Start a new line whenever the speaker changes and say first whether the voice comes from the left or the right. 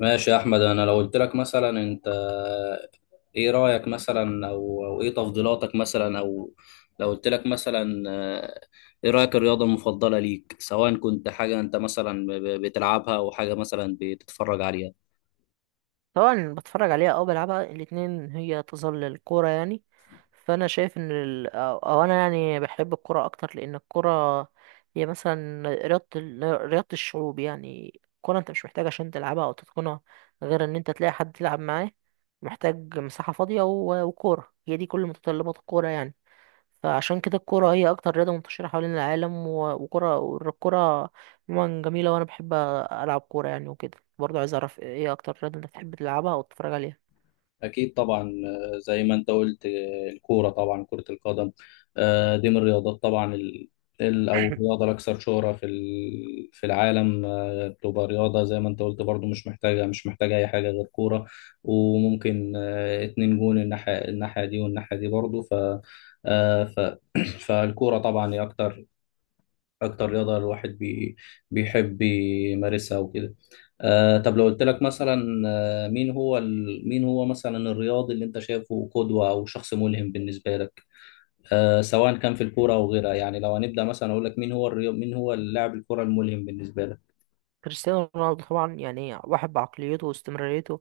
left: ماشي يا احمد. انا لو قلت لك مثلا انت ايه رايك مثلا او ايه تفضيلاتك مثلا او لو قلت لك مثلا ايه رايك الرياضه المفضله ليك، سواء كنت حاجه انت مثلا بتلعبها او حاجه مثلا بتتفرج عليها؟
right: طبعا بتفرج عليها او بلعبها الاتنين، هي تظل الكوره يعني. فانا شايف ان ال... او أو انا يعني بحب الكوره اكتر، لان الكوره هي مثلا رياضه الشعوب يعني. الكوره انت مش محتاج عشان تلعبها او تتقنها غير ان انت تلاقي حد تلعب معاه، محتاج مساحه فاضيه وكوره. هي دي كل متطلبات الكوره يعني. فعشان كده الكورة هي أكتر رياضة منتشرة حوالين العالم، وكرة والكرة عموما جميلة، وأنا بحب ألعب كورة يعني. وكده برضه عايز أعرف إيه أكتر رياضة أنت بتحب تلعبها أو تتفرج عليها؟
left: أكيد طبعا. زي ما أنت قلت، الكورة طبعا، كرة القدم. دي من الرياضات طبعا ال- أو الرياضة الأكثر شهرة في في العالم. بتبقى رياضة زي ما أنت قلت برضو، مش محتاجة أي حاجة غير كورة. وممكن اتنين جون، الناحية دي والناحية دي برضو. آه، ف... فالكورة طبعا هي اكتر رياضه الواحد بيحب يمارسها وكده. آه، طب لو قلت لك مثلا، مين هو مين هو مثلا الرياضي اللي انت شايفه قدوه او شخص ملهم بالنسبه لك؟ آه، سواء كان في الكوره او غيرها. يعني لو هنبدا مثلا، اقول لك مين هو مين هو اللاعب الكوره الملهم بالنسبه لك؟
right: كريستيانو رونالدو طبعا يعني، واحد بعقليته واستمراريته،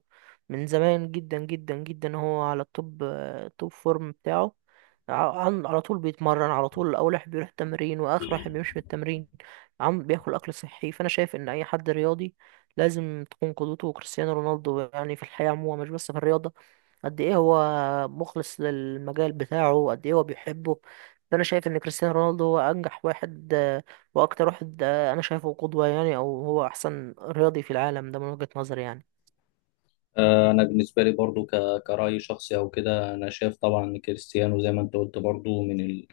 right: من زمان جدا جدا جدا هو على التوب، توب فورم بتاعه. على طول بيتمرن، على طول اول واحد بيروح تمرين واخر واحد بيمشي من التمرين. عم بياكل اكل صحي. فانا شايف ان اي حد رياضي لازم تكون قدوته كريستيانو رونالدو يعني، في الحياة عموما مش بس في الرياضة. قد ايه هو مخلص للمجال بتاعه، قد ايه هو بيحبه. فانا شايف ان كريستيانو رونالدو هو انجح واحد، واكتر واحد انا شايفه قدوة يعني، او هو احسن رياضي في العالم ده من وجهة نظري يعني.
left: آه، انا بالنسبه لي برضو كراي شخصي او كده، انا شايف طبعا كريستيانو زي ما انت قلت برضو، من ال...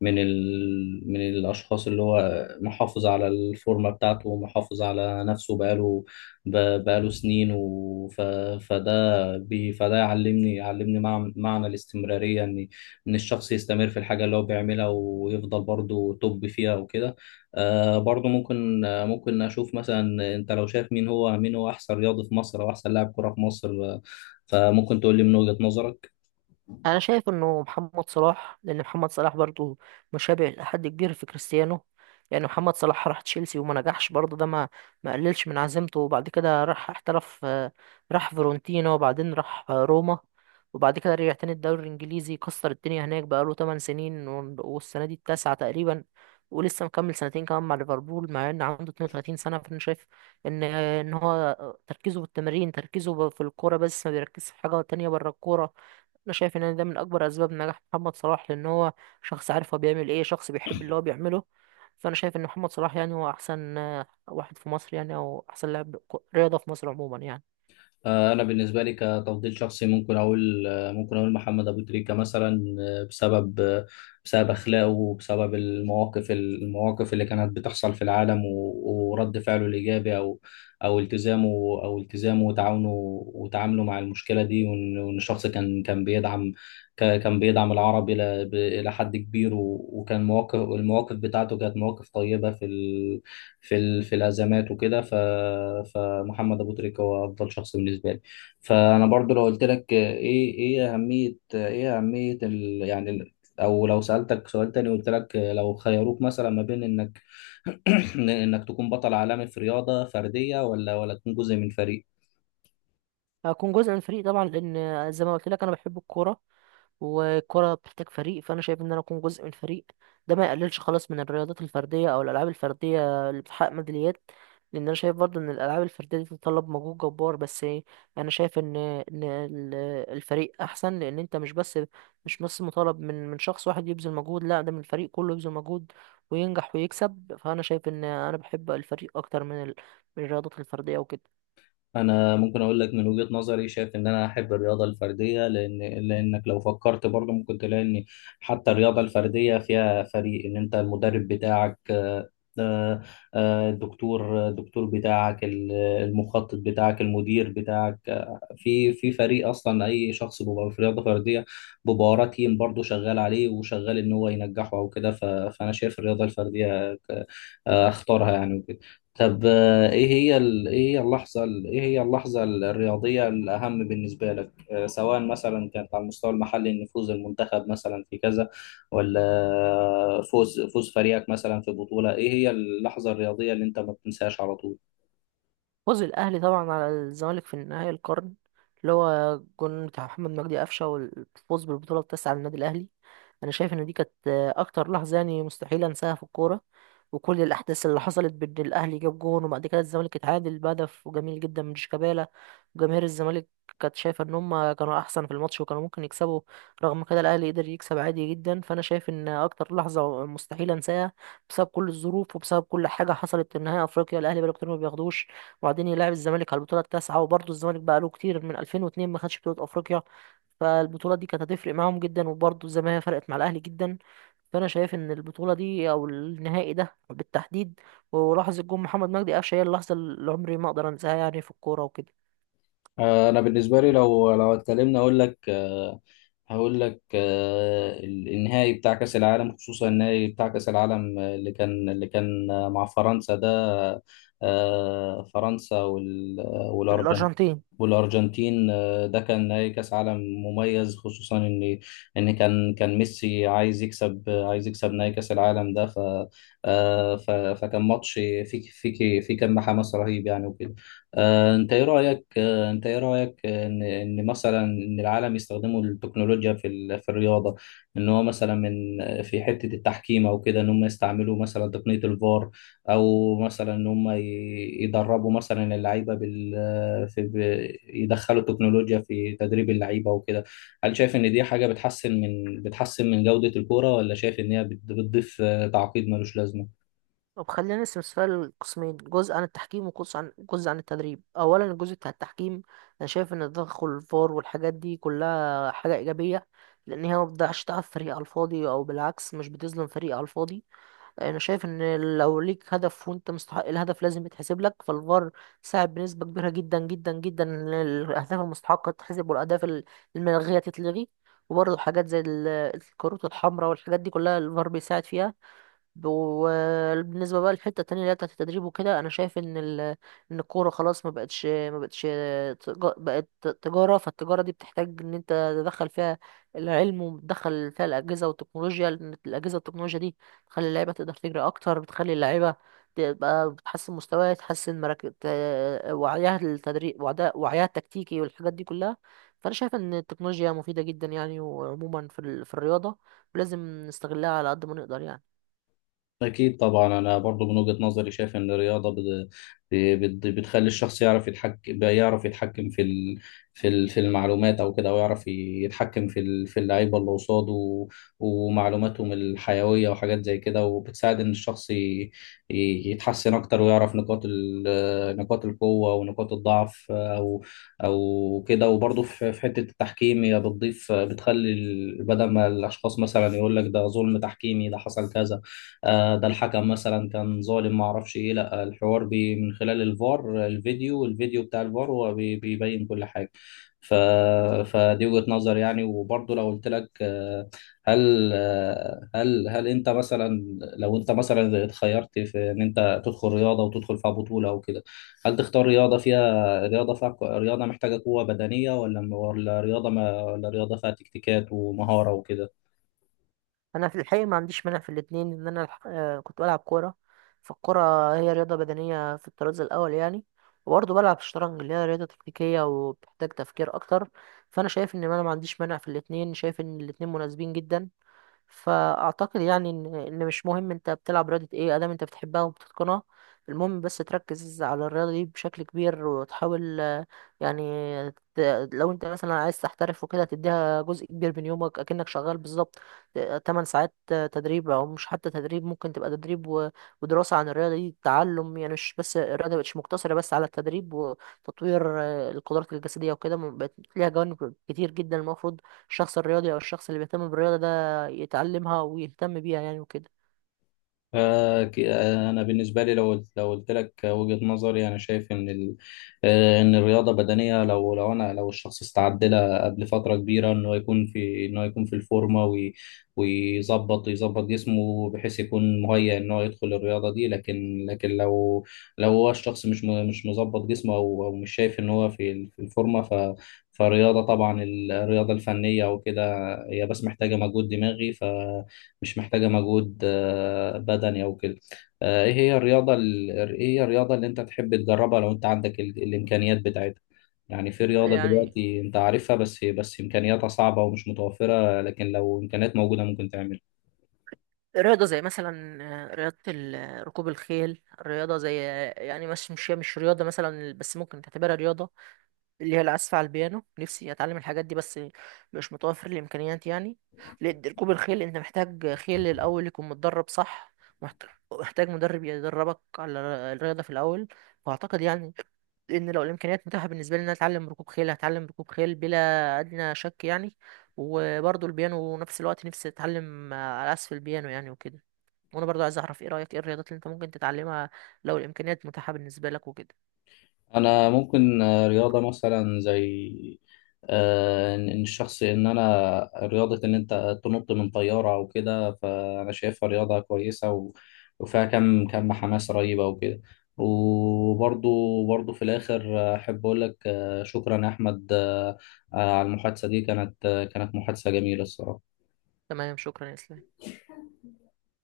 left: من ال... من الاشخاص اللي هو محافظ على الفورمه بتاعته ومحافظ على نفسه بقاله ب... بقاله سنين فده فده يعلمني، معنى الاستمراريه، ان الشخص يستمر في الحاجه اللي هو بيعملها ويفضل برضه توب فيها وكده. آه، برضه ممكن، آه ممكن اشوف، مثلا انت لو شايف مين هو احسن رياضي في مصر، او احسن لاعب كره في مصر، فممكن تقول لي من وجهة نظرك.
right: انا شايف انه محمد صلاح، لان محمد صلاح برضو مشابه لحد كبير في كريستيانو. يعني محمد صلاح راح تشيلسي وما نجحش، برضو ده ما قللش من عزيمته، وبعد كده راح احترف، راح فيرونتينا، وبعدين راح روما. وبعد كده رجع تاني الدوري الانجليزي، كسر الدنيا هناك، بقاله 8 سنين والسنه دي التاسعه تقريبا. ولسه مكمل سنتين كمان مع ليفربول، مع ان عنده 32 سنه. فانا شايف ان هو تركيزه في التمرين، تركيزه في الكوره بس، ما بيركزش في حاجه تانية بره الكوره. انا شايف ان ده من اكبر اسباب نجاح محمد صلاح، لان هو شخص عارف هو بيعمل ايه، شخص بيحب اللي هو بيعمله. فانا شايف ان محمد صلاح يعني هو احسن واحد في مصر يعني، او احسن رياضة في مصر عموما يعني.
left: انا بالنسبه لي كتفضيل شخصي ممكن اقول، ممكن اقول محمد ابو تريكه مثلا، بسبب بسبب اخلاقه، وبسبب المواقف اللي كانت بتحصل في العالم ورد فعله الايجابي، او التزامه. التزامه وتعاونه وتعامله مع المشكله دي. وان الشخص كان، بيدعم كان بيدعم العرب الى الى حد كبير. وكان مواقف، بتاعته كانت مواقف طيبه في في الازمات وكده. فمحمد ابو تريكه هو افضل شخص بالنسبه لي. فانا برضو لو قلت لك ايه اهميه او لو سالتك سؤال تاني، قلت لك لو خيروك مثلا ما بين انك انك تكون بطل عالمي في رياضه فرديه ولا تكون جزء من فريق.
right: هكون جزء من الفريق طبعا، لان زي ما قلت لك انا بحب الكوره، والكرة بتحتاج فريق. فأنا شايف إن أنا أكون جزء من فريق، ده ما يقللش خالص من الرياضات الفردية أو الألعاب الفردية اللي بتحقق ميداليات، لأن أنا شايف برضه إن الألعاب الفردية دي بتتطلب مجهود جبار. بس إيه، أنا شايف إن الفريق أحسن، لأن أنت مش بس مطالب من شخص واحد يبذل مجهود. لا، ده من الفريق كله يبذل مجهود وينجح ويكسب. فأنا شايف إن أنا بحب الفريق أكتر من الرياضات الفردية وكده.
left: انا ممكن اقول لك من وجهة نظري، شايف ان انا احب الرياضه الفرديه، لانك لو فكرت برضه ممكن تلاقي ان حتى الرياضه الفرديه فيها فريق، ان انت المدرب بتاعك، آه، الدكتور بتاعك، المخطط بتاعك، المدير بتاعك، في فريق. اصلا اي شخص بيبقى في رياضه فرديه بيبقى وراه تيم برضه شغال عليه وشغال ان هو ينجحه او كده. فانا شايف الرياضه الفرديه اختارها يعني وكده. طب، ايه هي ايه هي اللحظة الرياضية الأهم بالنسبة لك؟ سواء مثلا كانت على المستوى المحلي، ان فوز المنتخب مثلا في كذا، ولا فوز فريقك مثلا في بطولة. ايه هي اللحظة الرياضية اللي انت ما بتنساهاش على طول؟
right: فوز الأهلي طبعا على الزمالك في نهائي القرن، اللي هو جون بتاع محمد مجدي قفشة، والفوز بالبطولة التاسعة للنادي الأهلي. أنا شايف إن دي كانت أكتر لحظة يعني مستحيل أنساها في الكورة، وكل الأحداث اللي حصلت بين الأهلي، جاب جون، وبعد كده الزمالك اتعادل بهدف وجميل جدا من شيكابالا. وجماهير الزمالك كانت شايفة إن هما كانوا أحسن في الماتش وكانوا ممكن يكسبوا، رغم كده الأهلي قدر يكسب عادي جدا. فأنا شايف إن أكتر لحظة مستحيل أنساها بسبب كل الظروف وبسبب كل حاجة حصلت في نهائي أفريقيا. الأهلي بقاله كتير ما بياخدوش، وبعدين يلعب الزمالك على البطوله التاسعه، وبرضه الزمالك بقى له كتير من 2002 ما خدش بطوله افريقيا. فالبطوله دي كانت هتفرق معاهم جدا، وبرضه زي ما هي فرقت مع الاهلي جدا. فانا شايف ان البطوله دي او النهائي ده بالتحديد ولحظه جون محمد مجدي قفشه هي اللحظه اللي عمري ما اقدر انساها يعني في الكوره وكده.
left: انا بالنسبه لي لو اتكلمنا، اقول لك، هقول لك النهائي بتاع كاس العالم. خصوصا النهائي بتاع كاس العالم اللي كان، مع فرنسا ده. فرنسا والارجنتين
right: الارجنتين.
left: والارجنتين ده كان نهائي كاس عالم مميز، خصوصا ان كان ميسي عايز يكسب، نهائي كاس العالم ده. فكان ماتش فيه، فيه كم حماس رهيب يعني وكده. آه، انت ايه رايك انت ايه رايك ان مثلا ان العالم يستخدموا التكنولوجيا في في الرياضه؟ ان هو مثلا، من في حته التحكيم او كده، ان هم يستعملوا مثلا تقنيه الفار، او مثلا ان هم يدربوا مثلا اللعيبه يدخلوا تكنولوجيا في تدريب اللعيبه وكده. هل شايف ان دي حاجه بتحسن من، جوده الكوره، ولا شايف ان هي بتضيف تعقيد ملوش لازمه؟
right: طب خلينا نقسم السؤال لقسمين، جزء عن التحكيم وجزء عن التدريب. اولا، الجزء بتاع التحكيم، انا شايف ان تدخل الفار والحاجات دي كلها حاجه ايجابيه، لان هي ما بتضيعش تعب فريق على الفاضي، او بالعكس مش بتظلم فريق على الفاضي. انا شايف ان لو ليك هدف وانت مستحق الهدف لازم يتحسب لك. فالفار ساعد بنسبه كبيره جدا جدا جدا ان الاهداف المستحقه تتحسب، الملغيه تتلغي. وبرضه حاجات زي الكروت الحمراء والحاجات دي كلها الفار بيساعد فيها. وبالنسبه بقى للحته التانية اللي هي بتاعت التدريب وكده، انا شايف ان الكوره خلاص ما بقتش ما بقتش تج- بقت تجاره. فالتجاره دي بتحتاج ان انت تدخل فيها العلم وتدخل فيها الاجهزه والتكنولوجيا، لان الاجهزه والتكنولوجيا دي بتخلي اللعيبه تقدر تجري اكتر، بتخلي اللعيبه تبقى بتحسن مستواها، تحسن مراكز وعيها التدريب وعيها التكتيكي والحاجات دي كلها. فانا شايف ان التكنولوجيا مفيده جدا يعني، وعموما في الرياضه، ولازم نستغلها على قد ما نقدر يعني.
left: أكيد طبعا. أنا برضو من وجهة نظري شايف إن الرياضة بتخلي الشخص يعرف يتحكم، في في المعلومات، أو كده، أو يعرف يتحكم في في اللعيبة اللي قصاده، ومعلوماتهم الحيوية وحاجات زي كده. وبتساعد إن الشخص يتحسن أكتر، ويعرف نقاط نقاط القوة ونقاط الضعف، أو كده. وبرضو في حتة التحكيم، هي بتضيف، بتخلي بدل ما الأشخاص مثلا يقول لك ده ظلم تحكيمي، ده حصل كذا، ده الحكم مثلا كان ظالم، ما اعرفش ايه، لا، الحوار من خلال الفار. الفيديو، بتاع الفار، هو بيبين كل حاجة. ف... فدي وجهة نظر يعني. وبرضه لو قلت لك، هل انت مثلا، لو انت مثلا اتخيرت في ان انت تدخل رياضة وتدخل فيها بطولة او كده، هل تختار رياضة محتاجة قوة بدنية، ولا رياضة، ما رياضة فيها تكتيكات ومهارة وكده؟
right: انا في الحقيقه ما عنديش مانع في الاثنين، ان انا كنت بلعب كوره، فالكوره هي رياضه بدنيه في الطراز الاول يعني. وبرضه بلعب شطرنج اللي هي رياضه تكتيكيه وبتحتاج تفكير اكتر. فانا شايف ان انا ما عنديش مانع في الاثنين، شايف ان الاثنين مناسبين جدا. فاعتقد يعني ان مش مهم انت بتلعب رياضة ايه، ادام انت بتحبها وبتتقنها. المهم بس تركز على الرياضة دي بشكل كبير وتحاول، يعني، لو انت مثلا عايز تحترف وكده تديها جزء كبير من يومك، اكنك شغال بالظبط 8 ساعات تدريب. او مش حتى تدريب، ممكن تبقى تدريب ودراسة عن الرياضة دي، تعلم يعني. مش بس، الرياضة مبقتش مقتصرة بس على التدريب وتطوير القدرات الجسدية وكده، بقت ليها جوانب كتير جدا. المفروض الشخص الرياضي او الشخص اللي بيهتم بالرياضة يتعلمها ويهتم بيها يعني وكده.
left: أنا بالنسبة لي لو قلت لك وجهة نظري، أنا شايف إن ال... آه، إن الرياضة بدنية لو لو أنا لو الشخص استعد لها قبل فترة كبيرة، إنه يكون في، الفورمة، ويظبط، جسمه، بحيث يكون مهيأ إن هو يدخل الرياضة دي. لكن لو، لو هو الشخص مش مش مظبط جسمه، أو مش شايف إن هو في في الفورمة، فالرياضة طبعا، الرياضة الفنية وكده، هي بس محتاجة مجهود دماغي، ف مش محتاجة مجهود بدني أو كده. إيه هي إيه هي الرياضة اللي أنت تحب تجربها، لو أنت عندك الإمكانيات بتاعتها؟ يعني في رياضة
right: يعني
left: دلوقتي أنت عارفها، بس إمكانياتها صعبة ومش متوفرة، لكن لو إمكانيات موجودة ممكن تعملها.
right: رياضة زي مثلا، ركوب الخيل، رياضة زي، يعني مش مش هي مش رياضة مثلا بس ممكن تعتبرها رياضة، اللي هي العزف على البيانو. نفسي اتعلم الحاجات دي بس مش متوفر الامكانيات يعني. لأن ركوب الخيل انت محتاج خيل الاول يكون متدرب صح، محت- محتاج مدرب يدربك على الرياضه في الاول. واعتقد يعني ان لو الامكانيات متاحه بالنسبه لي ان أنا اتعلم ركوب خيل، هتعلم ركوب خيل بلا ادنى شك يعني. وبرضه البيانو نفس الوقت، نفسي اتعلم على عزف البيانو يعني وكده. وانا برضه عايز اعرف ايه رايك، ايه الرياضات اللي انت ممكن تتعلمها لو الامكانيات متاحه بالنسبه لك وكده؟
left: انا ممكن، رياضه مثلا زي، آه، ان إن الشخص، ان انا، رياضه ان انت تنط من طياره او كده، فانا شايفها رياضه كويسه، وفيها كم حماسه رهيبه وكده. وبرضو، في الاخر، احب اقول لك شكرا يا احمد، على المحادثه دي. كانت، كانت محادثه جميله الصراحه.
right: تمام، شكرا يا اسلام.